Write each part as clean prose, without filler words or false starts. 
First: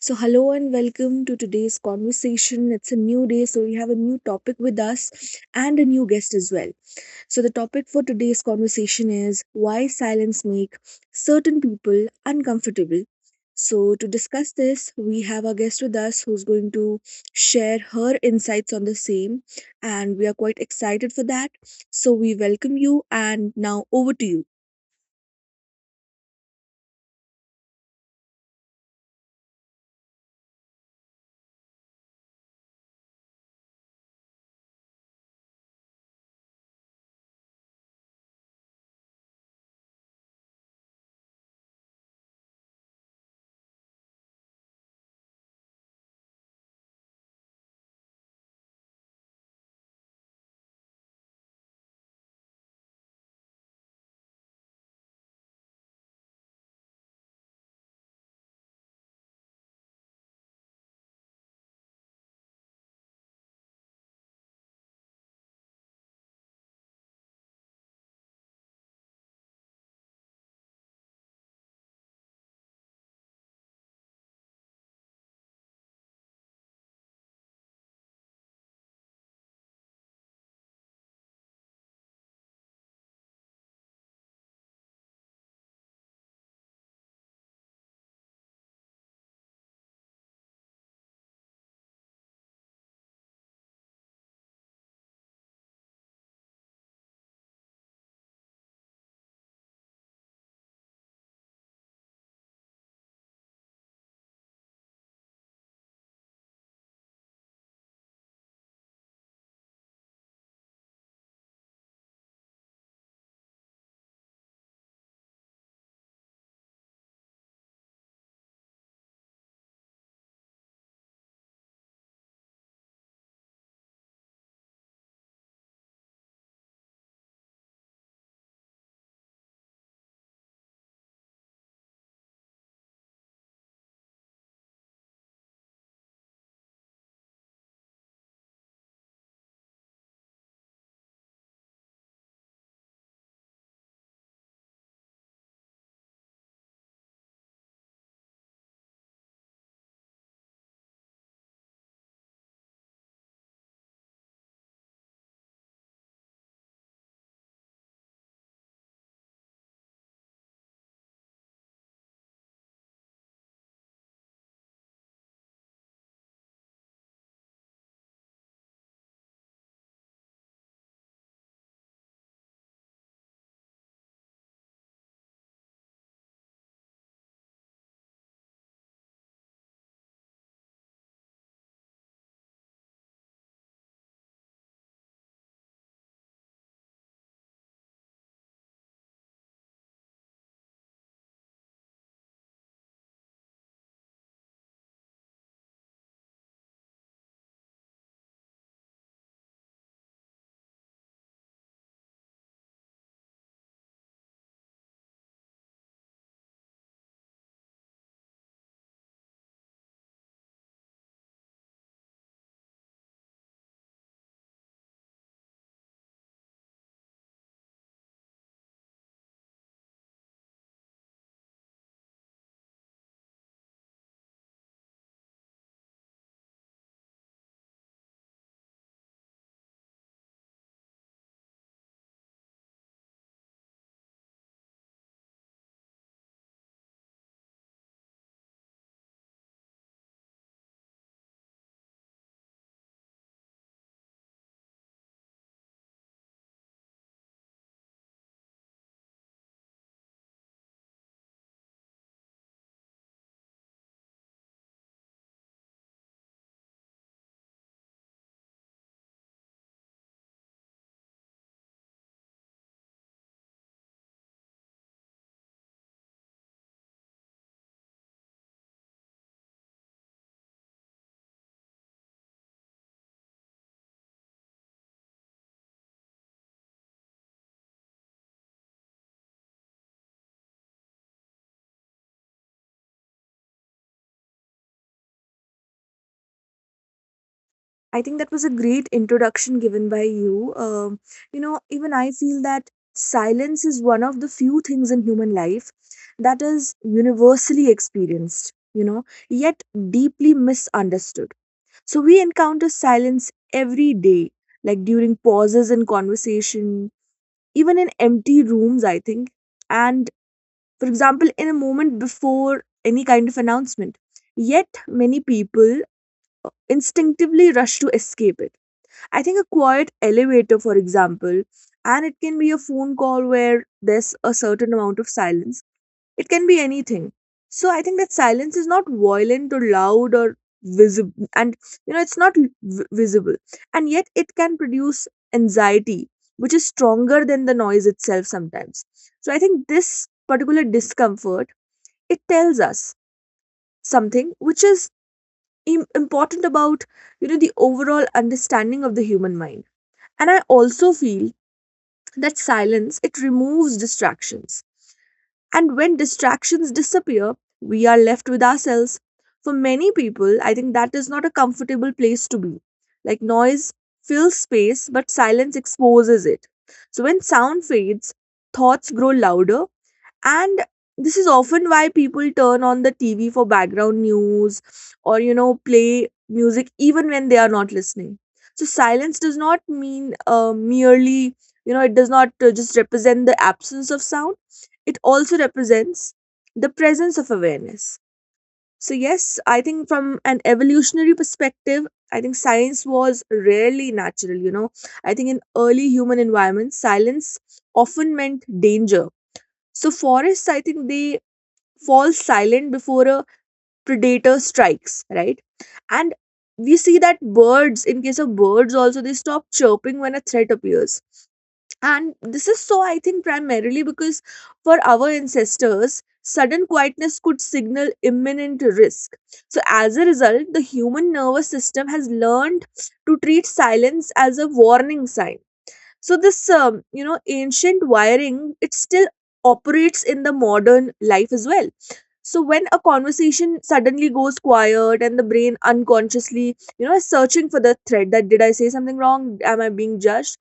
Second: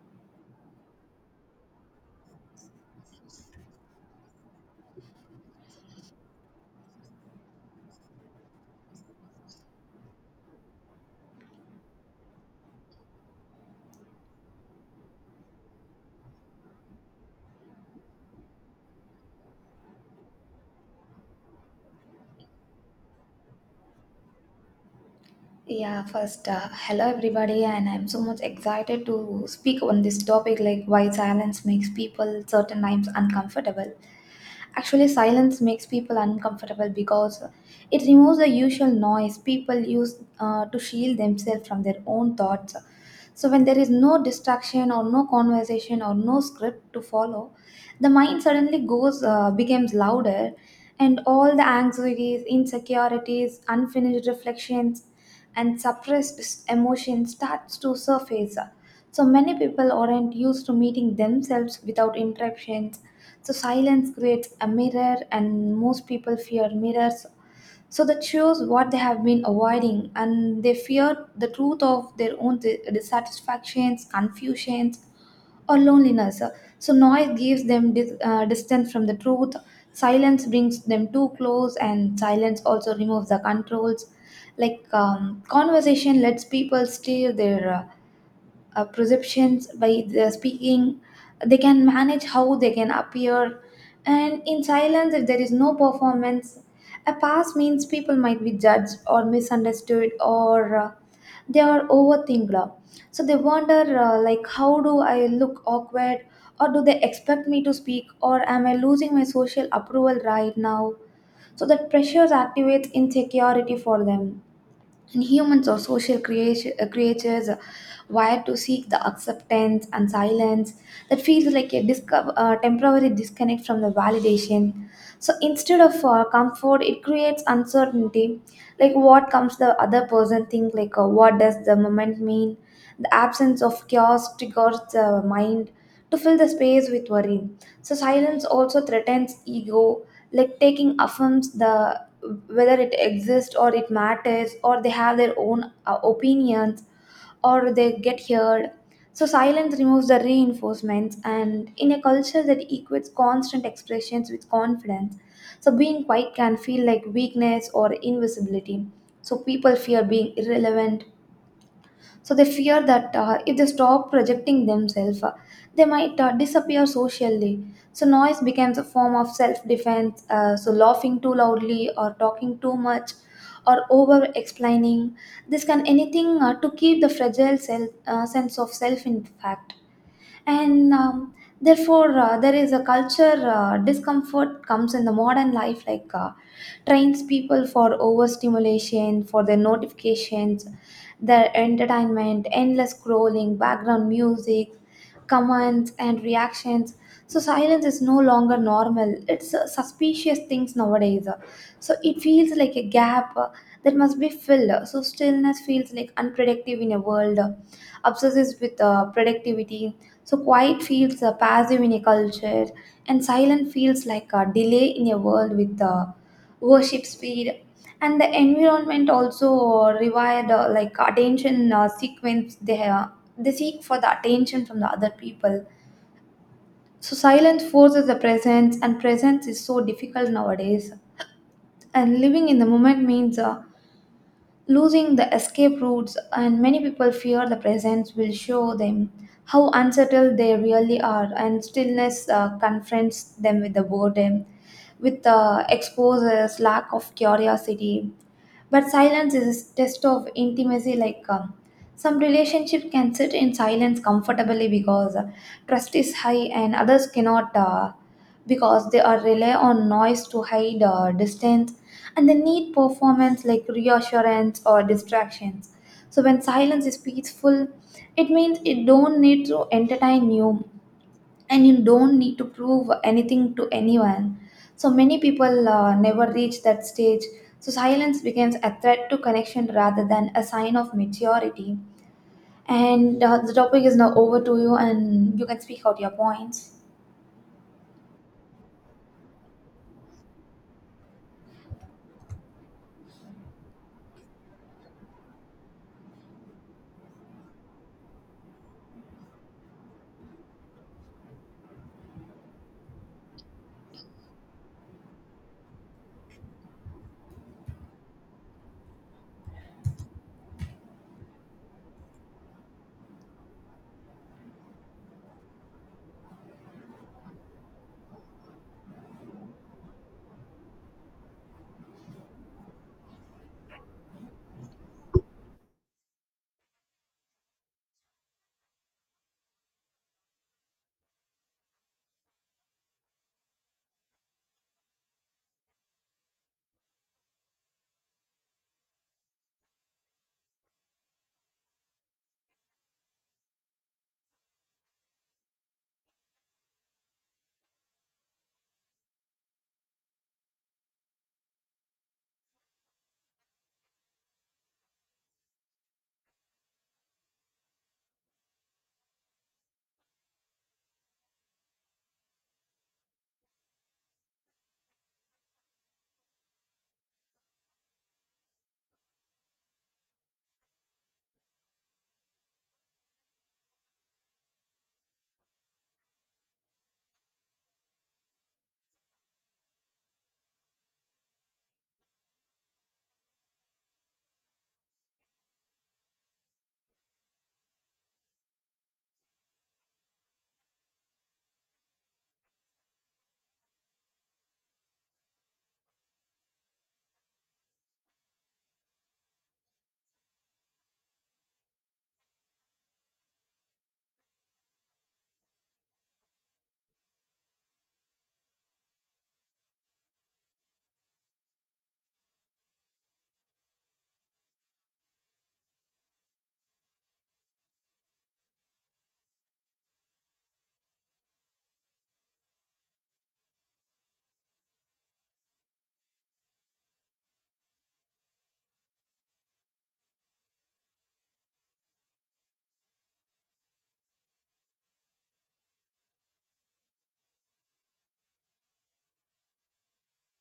So, hello and welcome to today's conversation. It's a new day, so we have a new topic with us and a new guest as well. So, the topic for today's conversation is why silence make certain people uncomfortable. So, to discuss this, we have our guest with us who's going to share her insights on the same, and we are quite excited for that. So, we welcome you, and now over to you. Yeah, first, hello everybody, and I'm so much excited to speak on this topic like why silence makes people certain times uncomfortable. Actually, silence makes people uncomfortable because it removes the usual noise people use to shield themselves from their own thoughts. So, when there is no distraction or no conversation or no script to follow, the mind suddenly goes becomes louder, and all the anxieties, insecurities, unfinished reflections and suppressed emotions starts to surface. So many people aren't used to meeting themselves without interruptions. So silence creates a mirror and most people fear mirrors, so that shows what they have been avoiding, and they fear the truth of their own dissatisfactions, confusions or loneliness. So, noise gives them distance from the truth, silence brings them too close, and silence also removes the controls. Conversation lets people steer their perceptions by the speaking. They can manage how they can appear, and in silence, if there is no performance, a pass means people might be judged or misunderstood, or they are overthinked. So they wonder, like, how do I look awkward, or do they expect me to speak, or am I losing my social approval right now? So that pressures activates insecurity for them, and humans are social creatures, wired to seek the acceptance, and silence, that feels like a temporary disconnect from the validation. So instead of comfort, it creates uncertainty, like what comes the other person think, what does the moment mean? The absence of chaos triggers the mind to fill the space with worry. So silence also threatens ego, like taking affirms the whether it exists or it matters, or they have their own opinions, or they get heard. So silence removes the reinforcements, and in a culture that equates constant expressions with confidence, so being quiet can feel like weakness or invisibility. So people fear being irrelevant, so they fear that if they stop projecting themselves, they might disappear socially. So noise becomes a form of self-defense. So laughing too loudly or talking too much or over-explaining, this can anything to keep the fragile self, sense of self in fact. And um, therefore uh, there is a culture discomfort comes in the modern life, trains people for overstimulation, for their notifications, their entertainment, endless scrolling, background music, comments, and reactions. So silence is no longer normal. It's suspicious things nowadays. So it feels like a gap that must be filled. So stillness feels like unproductive in a world obsesses with productivity. So quiet feels passive in a culture, and silent feels like a delay in a world with worship speed, and the environment also required like attention, sequence. They seek for the attention from the other people. So silence forces the presence, and presence is so difficult nowadays, and living in the moment means losing the escape routes, and many people fear the presence will show them how unsettled they really are, and stillness confronts them with the boredom, with the exposes lack of curiosity. But silence is a test of intimacy. Some relationship can sit in silence comfortably because trust is high, and others cannot, because they are rely on noise to hide distance, and they need performance like reassurance or distractions. So when silence is peaceful, it means it don't need to entertain you, and you don't need to prove anything to anyone. So many people never reach that stage. So silence becomes a threat to connection rather than a sign of maturity. And the topic is now over to you, and you can speak out your points. I think that was a great introduction given by you. You know, even I feel that silence is one of the few things in human life that is universally experienced, you know, yet deeply misunderstood. So we encounter silence every day, like during pauses in conversation, even in empty rooms, I think. And for example, in a moment before any kind of announcement. Yet many people instinctively rush to escape it. I think a quiet elevator, for example, and it can be a phone call where there's a certain amount of silence. It can be anything. So I think that silence is not violent or loud or visible, and you know, it's not visible, and yet it can produce anxiety, which is stronger than the noise itself sometimes. So I think this particular discomfort it tells us something which is important about, you know, the overall understanding of the human mind. And I also feel that silence it removes distractions. And when distractions disappear, we are left with ourselves. For many people, I think that is not a comfortable place to be. Like noise fills space, but silence exposes it. So when sound fades, thoughts grow louder, and this is often why people turn on the TV for background news or, you know, play music even when they are not listening. So silence does not mean merely, you know, it does not just represent the absence of sound, it also represents the presence of awareness. So, yes, I think from an evolutionary perspective, I think silence was rarely natural, you know. I think in early human environments, silence often meant danger. So forests, I think they fall silent before a predator strikes, right? And we see that birds, in case of birds also, they stop chirping when a threat appears. And this is so, I think, primarily because for our ancestors, sudden quietness could signal imminent risk. So, as a result, the human nervous system has learned to treat silence as a warning sign. So this, you know, ancient wiring it still operates in the modern life as well. So when a conversation suddenly goes quiet and the brain unconsciously, you know, is searching for the thread, that did I say something wrong, am I being judged,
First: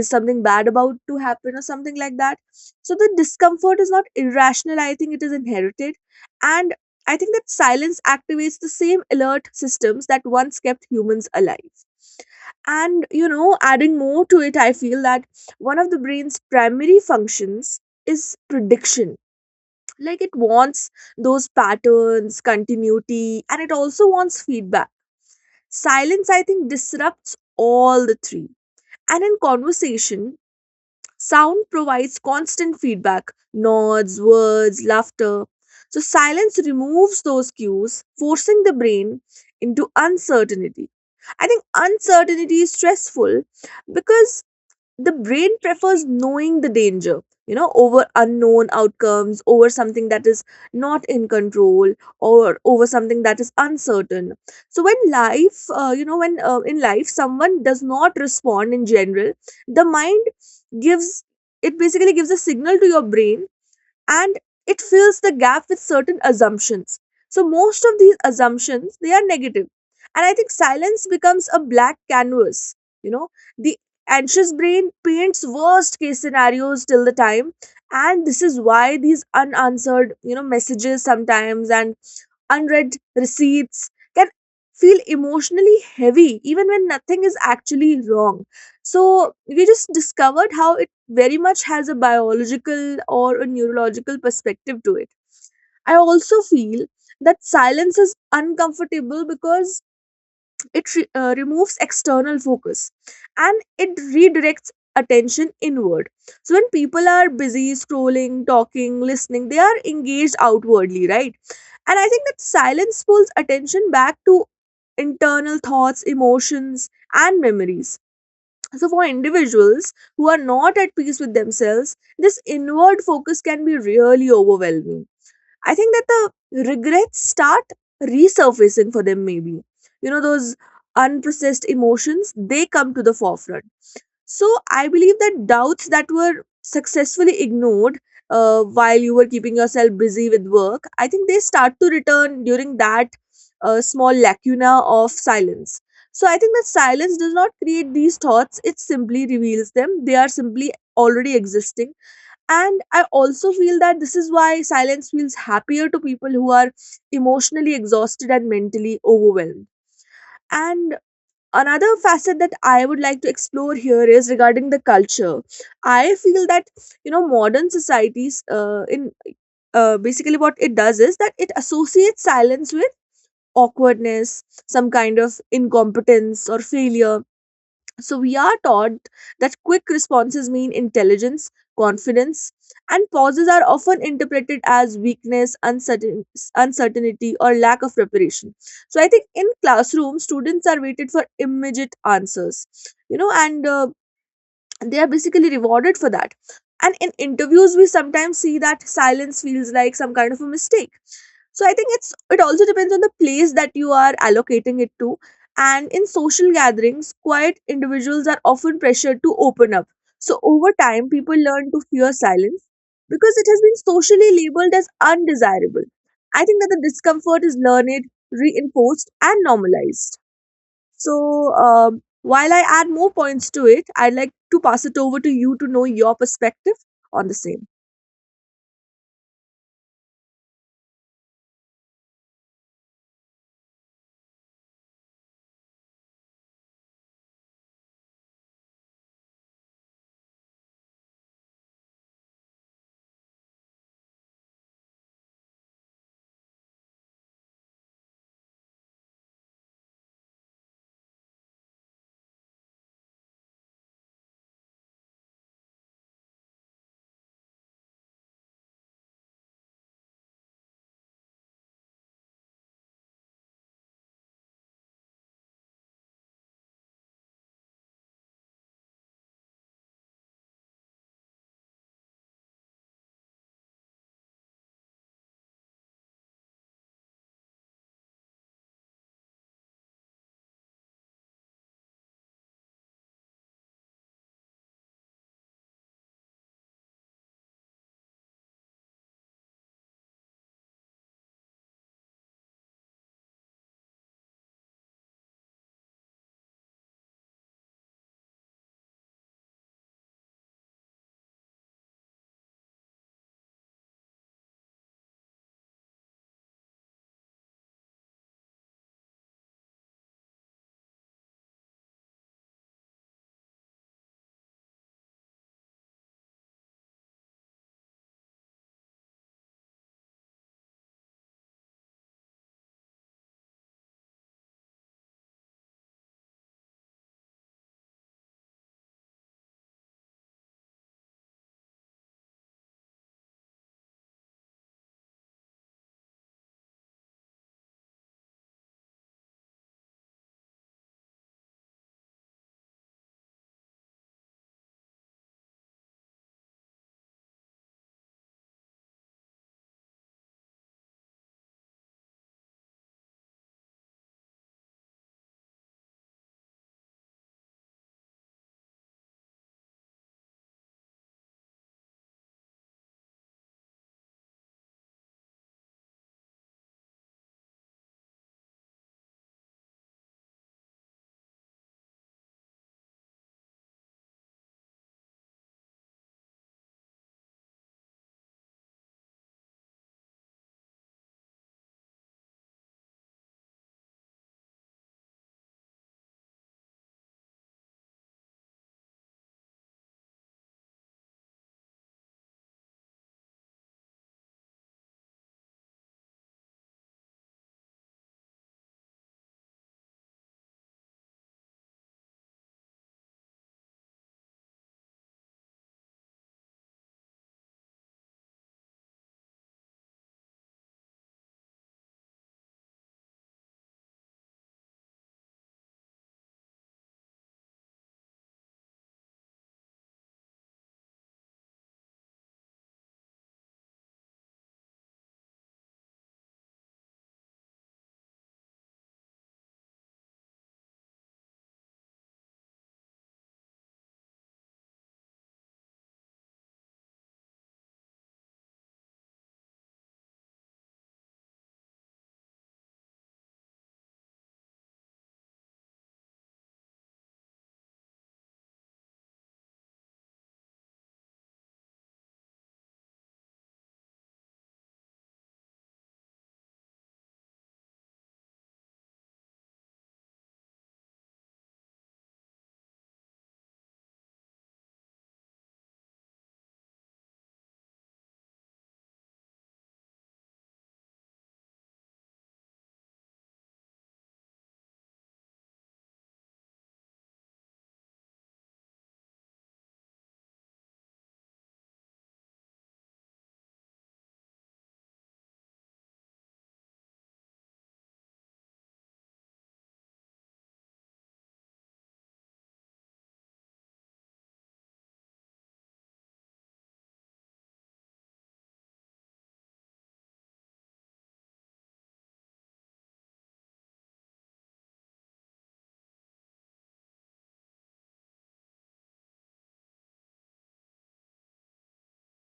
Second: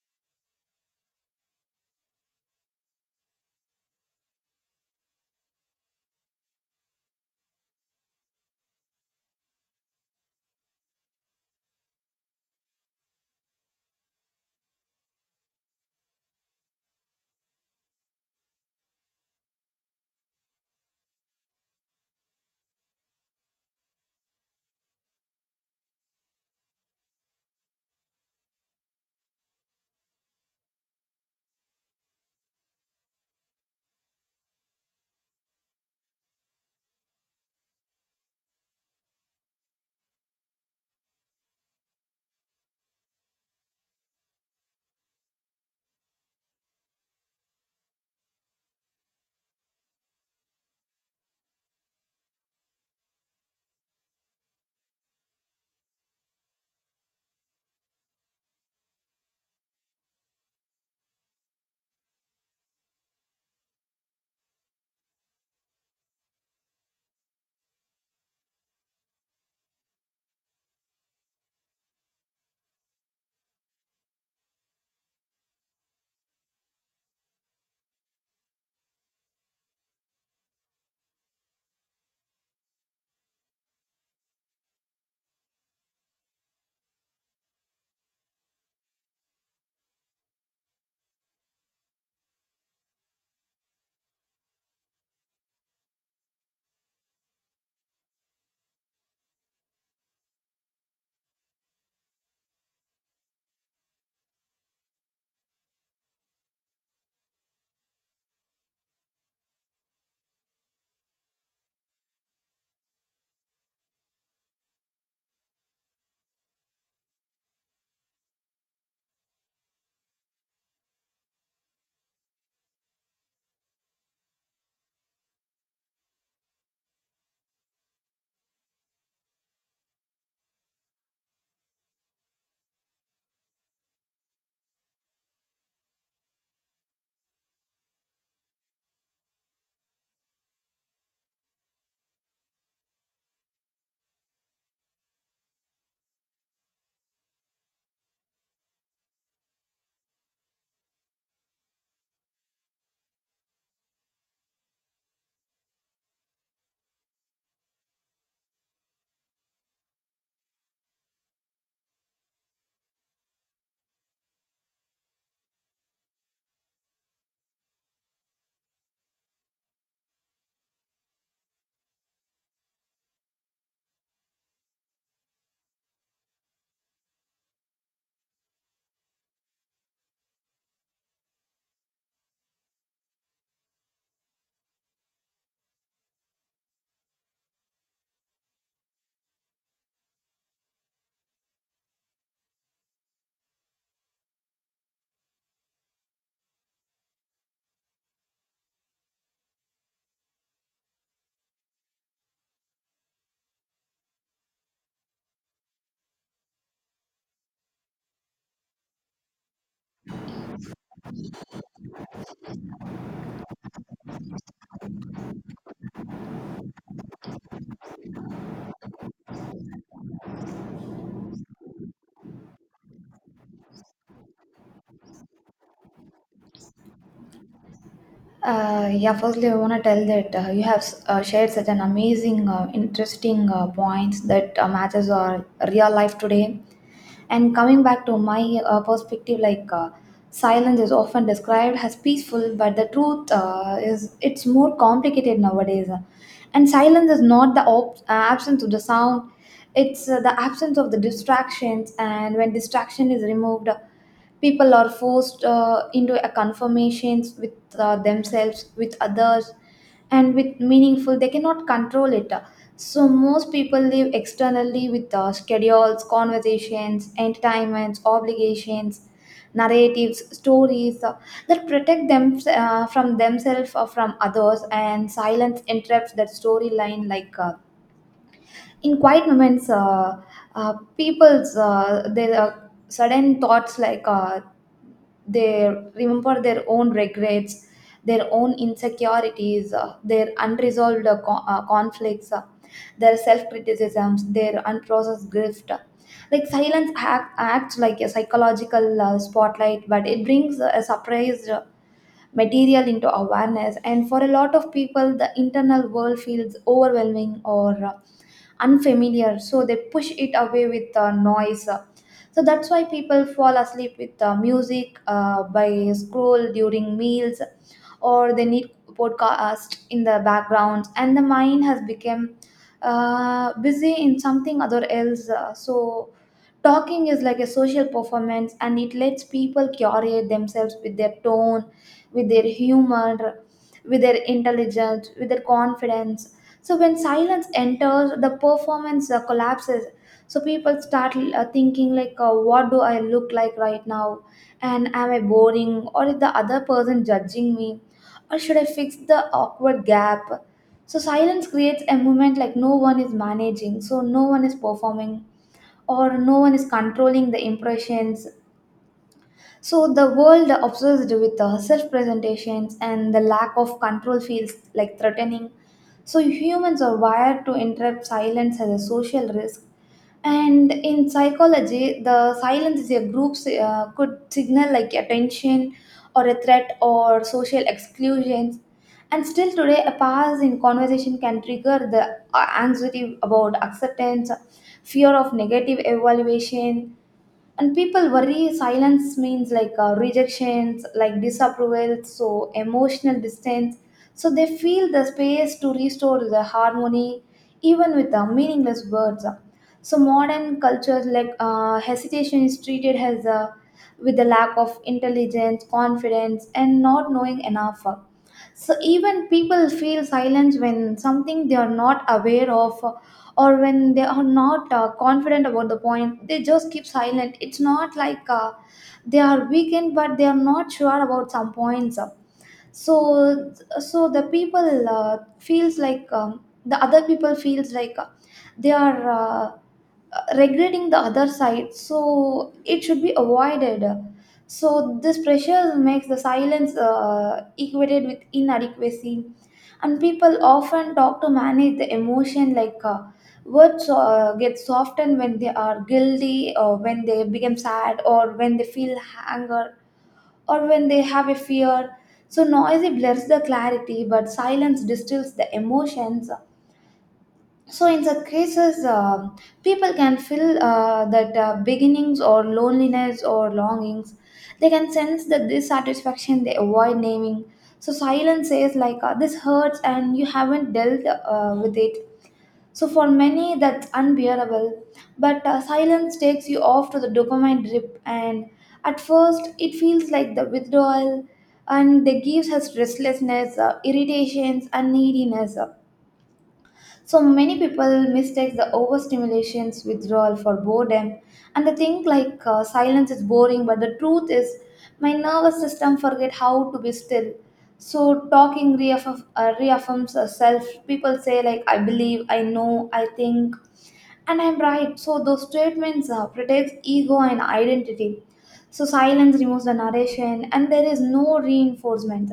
is something bad about to happen, or something like that. So the discomfort is not irrational, I think it is inherited. And I think that silence activates the same alert systems that once kept humans alive. And you know, adding more to it, I feel that one of the brain's primary functions is prediction. Like it wants those patterns, continuity, and it also wants feedback. Silence, I think, disrupts all the three. And in conversation, sound provides constant feedback, nods, words, laughter. So silence removes those cues, forcing the brain into uncertainty. I think uncertainty is stressful because the brain prefers knowing the danger, you know, over unknown outcomes, over something that is not in control, or over something that is uncertain. So when life, you know, when in life someone does not respond in general, the mind gives, it basically gives a signal to your brain, and it fills the gap with certain assumptions. So most of these assumptions they are negative, and I think silence becomes a black canvas, you know, the anxious brain paints worst case scenarios till the time. And this is why these unanswered, you know, messages sometimes and unread receipts can feel emotionally heavy even when nothing is actually wrong. So we just discovered how it very much has a biological or a neurological perspective to it. I also feel that silence is uncomfortable because it removes external focus and it redirects attention inward. So when people are busy scrolling, talking, listening, they are engaged outwardly, right? And I think that silence pulls attention back to internal thoughts, emotions, and memories. So, for individuals who are not at peace with themselves, this inward focus can be really overwhelming. I think that the regrets start resurfacing for them, maybe. You know, those unprocessed emotions, they come to the forefront. So I believe that doubts that were successfully ignored while you were keeping yourself busy with work, I think they start to return during that small lacuna of silence. So I think that silence does not create these thoughts, it simply reveals them. They are simply already existing. And I also feel that this is why silence feels happier to people who are emotionally exhausted and mentally overwhelmed. And another facet that I would like to explore here is regarding the culture. I feel that, you know, modern societies in basically what it does is that it associates silence with awkwardness, some kind of incompetence or failure. So we are taught that quick responses mean intelligence, confidence, and pauses are often interpreted as weakness, uncertain, uncertainty, or lack of preparation. So I think in classroom, students are waited for immediate answers, you know, and they are basically rewarded for that. And in interviews we sometimes see that silence feels like some kind of a mistake. So I think it's, it also depends on the place that you are allocating it to. And in social gatherings quiet individuals are often pressured to open up. So over time people learn to fear silence because it has been socially labeled as undesirable. I think that the discomfort is learned, reinforced and normalized. So, while I add more points to it, I'd like to pass it over to you to know your perspective on the same. Yeah, firstly, I want to tell that you have shared such an amazing, interesting points that matches our real life today. And coming back to my perspective, silence is often described as peaceful, but the truth is it's more complicated nowadays. And silence is not the absence of the sound; it's the absence of the distractions. And when distraction is removed, people are forced into a conformations with themselves, with others, and with meaningful they cannot control it. So most people live externally with schedules, conversations, entertainments, obligations, narratives, stories that protect them from themselves or from others, and silence interrupts that storyline. In quiet moments, people's their sudden thoughts, they remember their own regrets, their own insecurities, their unresolved conflicts, their self-criticisms, their unprocessed grief. Like acts like a psychological spotlight, but it brings a surprise material into awareness, and for a lot of people the internal world feels overwhelming or unfamiliar, so they push it away with noise. So that's why people fall asleep with music, by scroll during meals, or they need podcast in the background, and the mind has become busy in something other else. So talking is like a social performance, and it lets people curate themselves with their tone, with their humor, with their intelligence, with their confidence. So when silence enters, the performance collapses. So people start thinking, like, what do I look like right now? And am I boring? Or is the other person judging me? Or should I fix the awkward gap? So silence creates a moment like no one is managing, so no one is performing, or no one is controlling the impressions. So the world obsessed with self-presentations, and the lack of control feels like threatening. So humans are wired to interrupt silence as a social risk. And in psychology, the silence in a group could signal like attention or a threat or social exclusions. And still today, a pause in conversation can trigger the anxiety about acceptance, fear of negative evaluation, and people worry silence means like rejections like disapproval, so emotional distance, so they feel the space to restore the harmony even with the meaningless words. So modern cultures, hesitation is treated as a with the lack of intelligence, confidence, and not knowing enough. So even people feel silence when something they are not aware of, or when they are not confident about the point. They just keep silent. It's not like they are weakened, but they are not sure about some points. So so the people feels like, the other people feels like, they are regretting the other side, so it should be avoided. So this pressure makes the silence equated with inadequacy, and people often talk to manage the emotion, like, words get softened when they are guilty, or when they become sad, or when they feel anger, or when they have a fear. So noisy blurs the clarity, but silence distills the emotions. So in such cases, people can feel that beginnings or loneliness or longings. They can sense the dissatisfaction they avoid naming. So silence says, like, this hurts, and you haven't dealt with it. So for many, that's unbearable. But silence takes you off to the dopamine drip, and at first, it feels like the withdrawal, and that gives us restlessness, irritations, and neediness. So many people mistake the overstimulation's withdrawal for boredom, and they think, like, silence is boring. But the truth is, my nervous system forget how to be still. So talking reaffirms self. People say like, "I believe," "I know," "I think," and I'm right. So those statements protects ego and identity. So silence removes the narration, and there is no reinforcement.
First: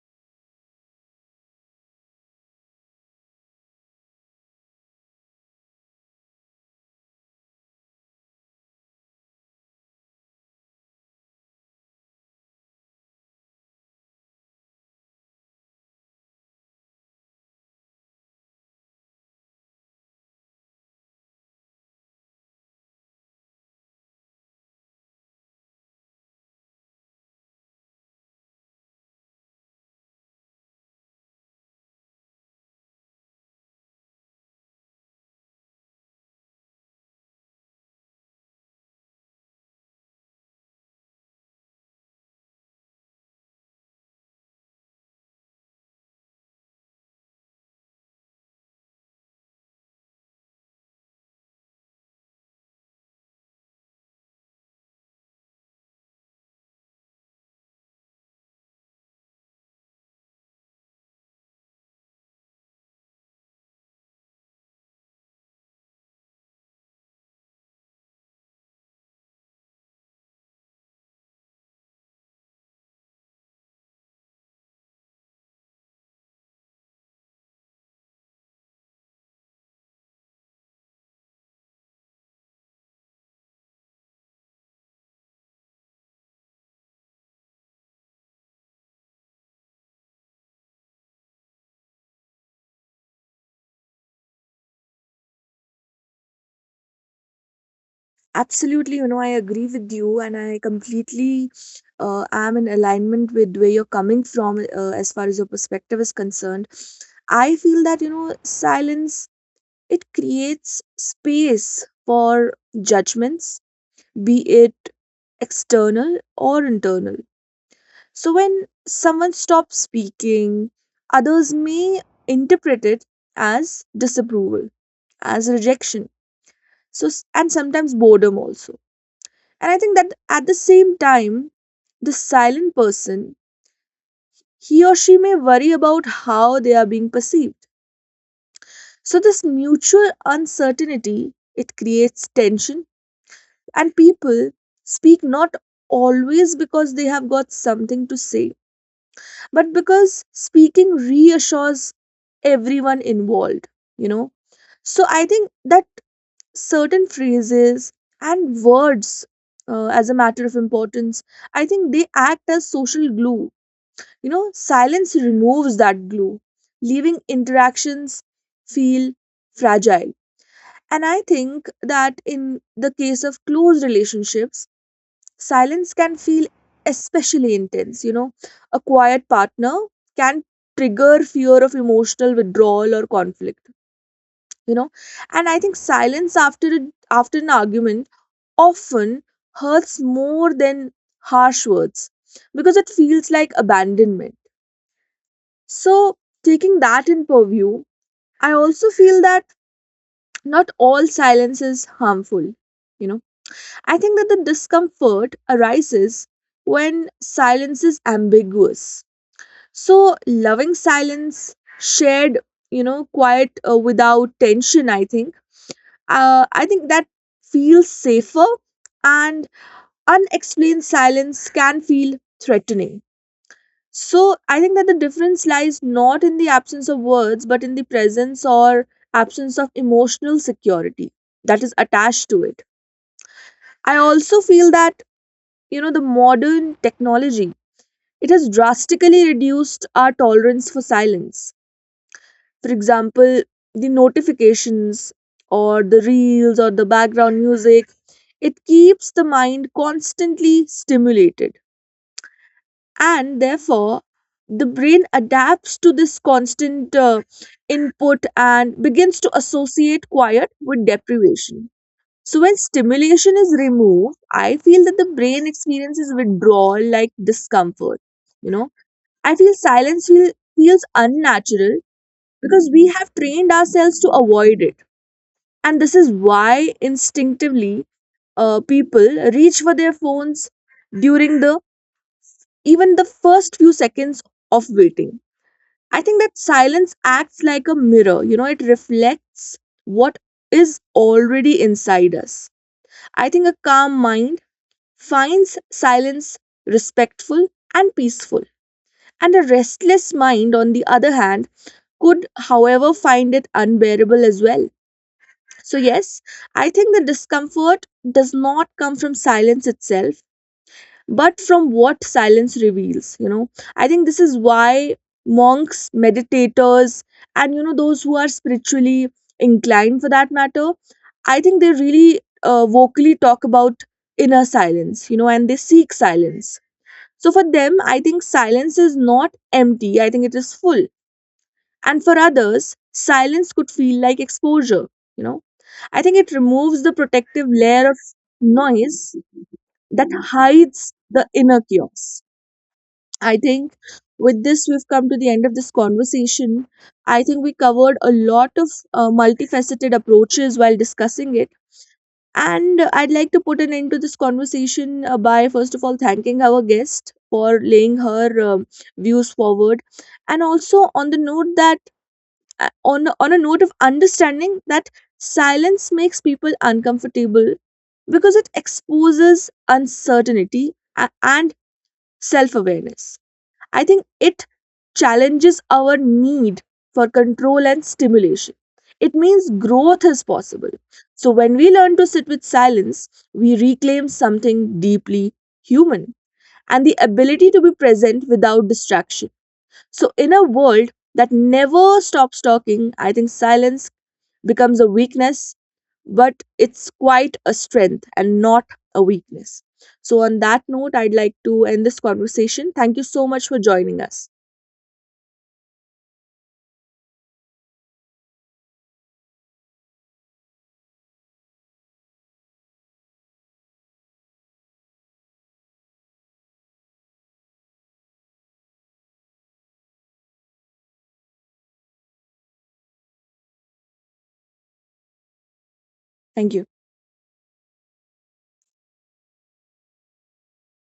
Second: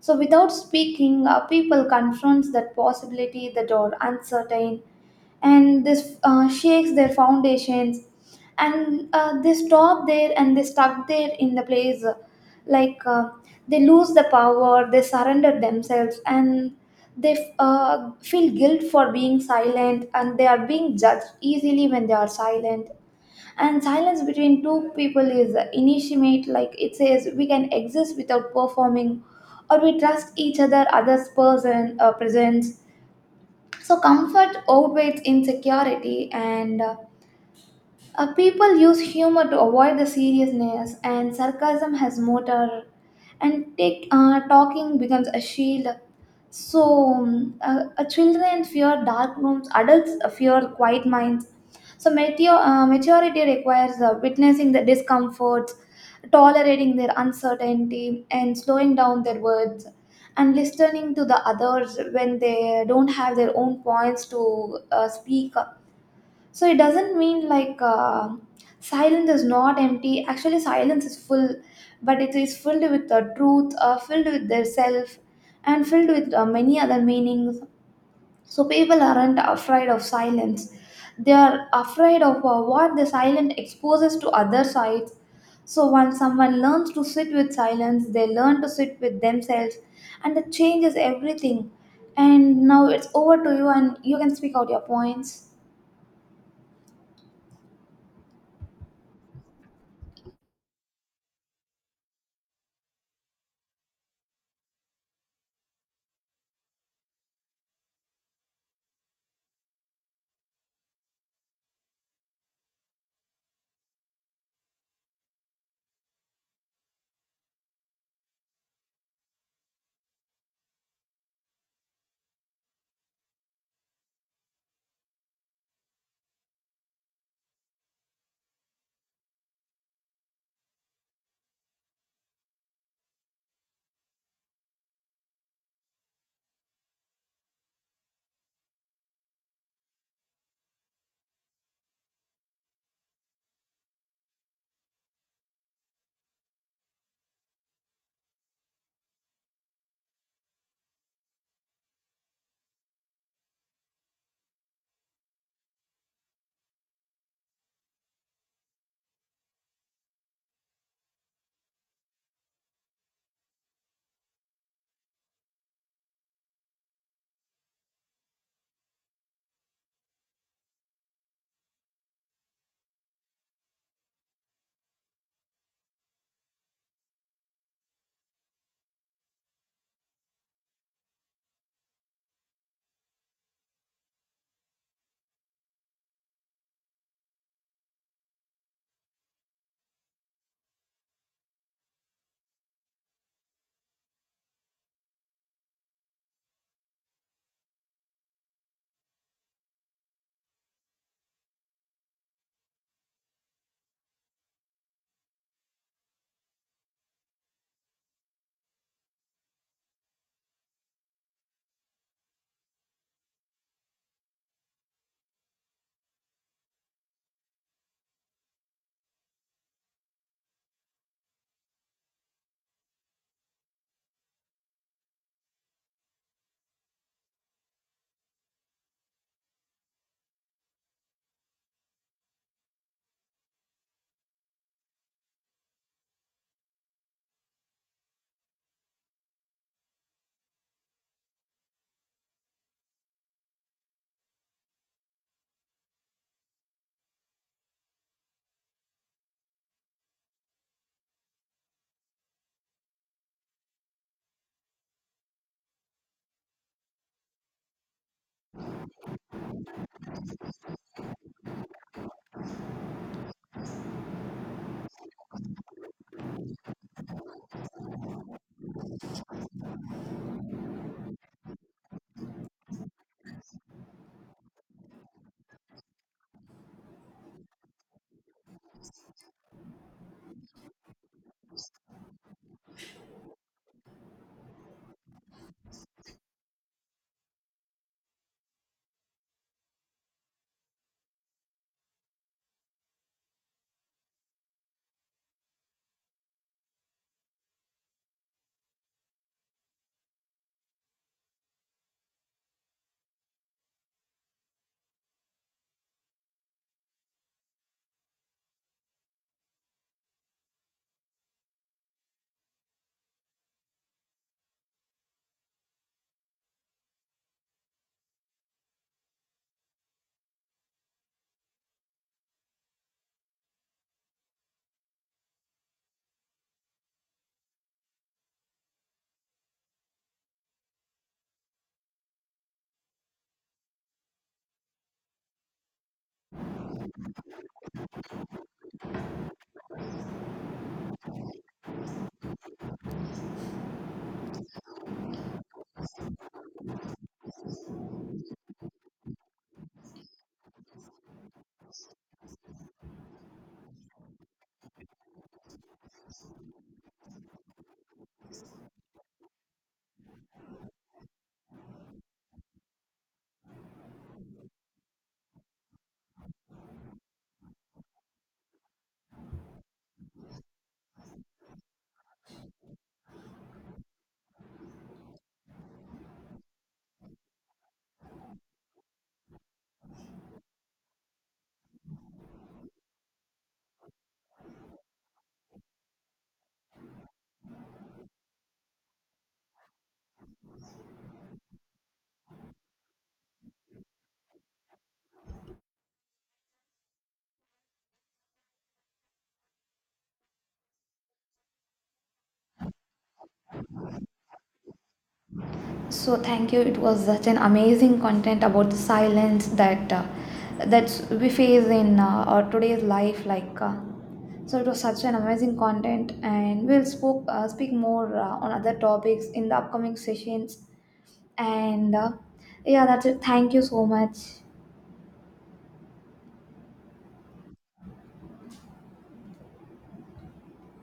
So without speaking, people confronts that possibility that are uncertain, and this shakes their foundations, and they stop there, and they stuck there in the place, like uh, they lose the power, they surrender themselves, and they feel guilt for being silent, and they are being judged easily when they are silent. And silence between two people is intimate, like it says we can exist without performing, or we trust each other, others person presence. So comfort outweighs insecurity, and people use humor to avoid the seriousness, and sarcasm has motor, and talking becomes a shield. So, children fear dark rooms, adults fear quiet minds. So, maturity requires witnessing the discomforts, tolerating their uncertainty, and slowing down their words, and listening to the others when they don't have their own points to speak. So it doesn't mean like silence is not empty. Actually, silence is full, but it is filled with the truth, filled with their self, and filled with many other meanings. So people aren't afraid of silence. They are afraid of what the silence exposes to other sides. So once someone learns to sit with silence, they learn to sit with themselves, and that changes everything. And now it's over to you, and you can speak out your points. Absolutely, you know, I agree with you, and I completely am in alignment with where you're coming from as far as your perspective is concerned. I feel that, you know, silence it creates space for judgments, be it external or internal. So when someone stops speaking, others may interpret it as disapproval, as rejection. So and sometimes boredom also. And I think that at the same time, the silent person, he or she may worry about how they are being perceived. So this mutual uncertainty, it creates tension and people speak not always because they have got something to say but because speaking reassures everyone involved, you know. So I think that certain phrases and words, as a matter of importance, I think they act as social glue. You know, silence removes that glue, leaving interactions feel fragile. And I think that in the case of close relationships, silence can feel especially intense. You know, a quiet partner can trigger fear of emotional withdrawal or conflict. You know, and I think silence after after an argument often hurts more than harsh words because it feels like abandonment. So, taking that in purview, I also feel that not all silence is harmful. You know, I think that the discomfort arises when silence is ambiguous. So, loving silence, shared, you know, quiet without tension, I think. I think that feels safer, and unexplained silence can feel threatening. So, I think that the difference lies not in the absence of words, but in the presence or absence of emotional security that is attached to it. I also feel that, you know, the modern technology, it has drastically reduced our tolerance for silence. For example, the notifications or the reels or the background music, it keeps the mind constantly stimulated. And therefore, the brain adapts to this constant input and begins to associate quiet with deprivation. So when stimulation is removed, I feel that the brain experiences withdrawal like discomfort. You know, I feel silence feels unnatural because we have trained ourselves to avoid it. And this is why instinctively people reach for their phones during the even the first few seconds of waiting. I think that silence acts like a mirror, you know, it reflects what is already inside us. I think a calm mind finds silence respectful and peaceful. And a restless mind, on the other hand, could, however, find it unbearable as well. So, yes, I think the discomfort does not come from silence itself, but from what silence reveals. You know, I think this is why monks, meditators, and you know, those who are spiritually inclined for that matter, I think they really vocally talk about inner silence, you know, and they seek silence. So for them, I think silence is not empty, I think it is full. And for others, silence could feel like exposure. You know, I think it removes the protective layer of noise that hides the inner chaos. I think with this, we've come to the end of this conversation. I think we covered a lot of multifaceted approaches while discussing it. And I'd like to put an end to this conversation by, first of all, thanking our guest for laying her views forward, and also on the note that on a note of understanding that silence makes people uncomfortable because it exposes uncertainty and self awareness. I think it challenges our need for control and stimulation. It means growth is possible. So, when we learn to sit with silence, we reclaim something deeply human and the ability to be present without distraction. So, in a world that never stops talking, I think silence becomes a weakness, but it's quite a strength and not a weakness. So, on that note, I'd like to end this conversation. Thank you so much for joining us. So thank you. It was such an amazing content about the silence that that's we face in our today's life. So it was such an amazing content, and we'll spoke speak more on other topics in the upcoming sessions. And yeah, that's it. Thank you so much. Thank you.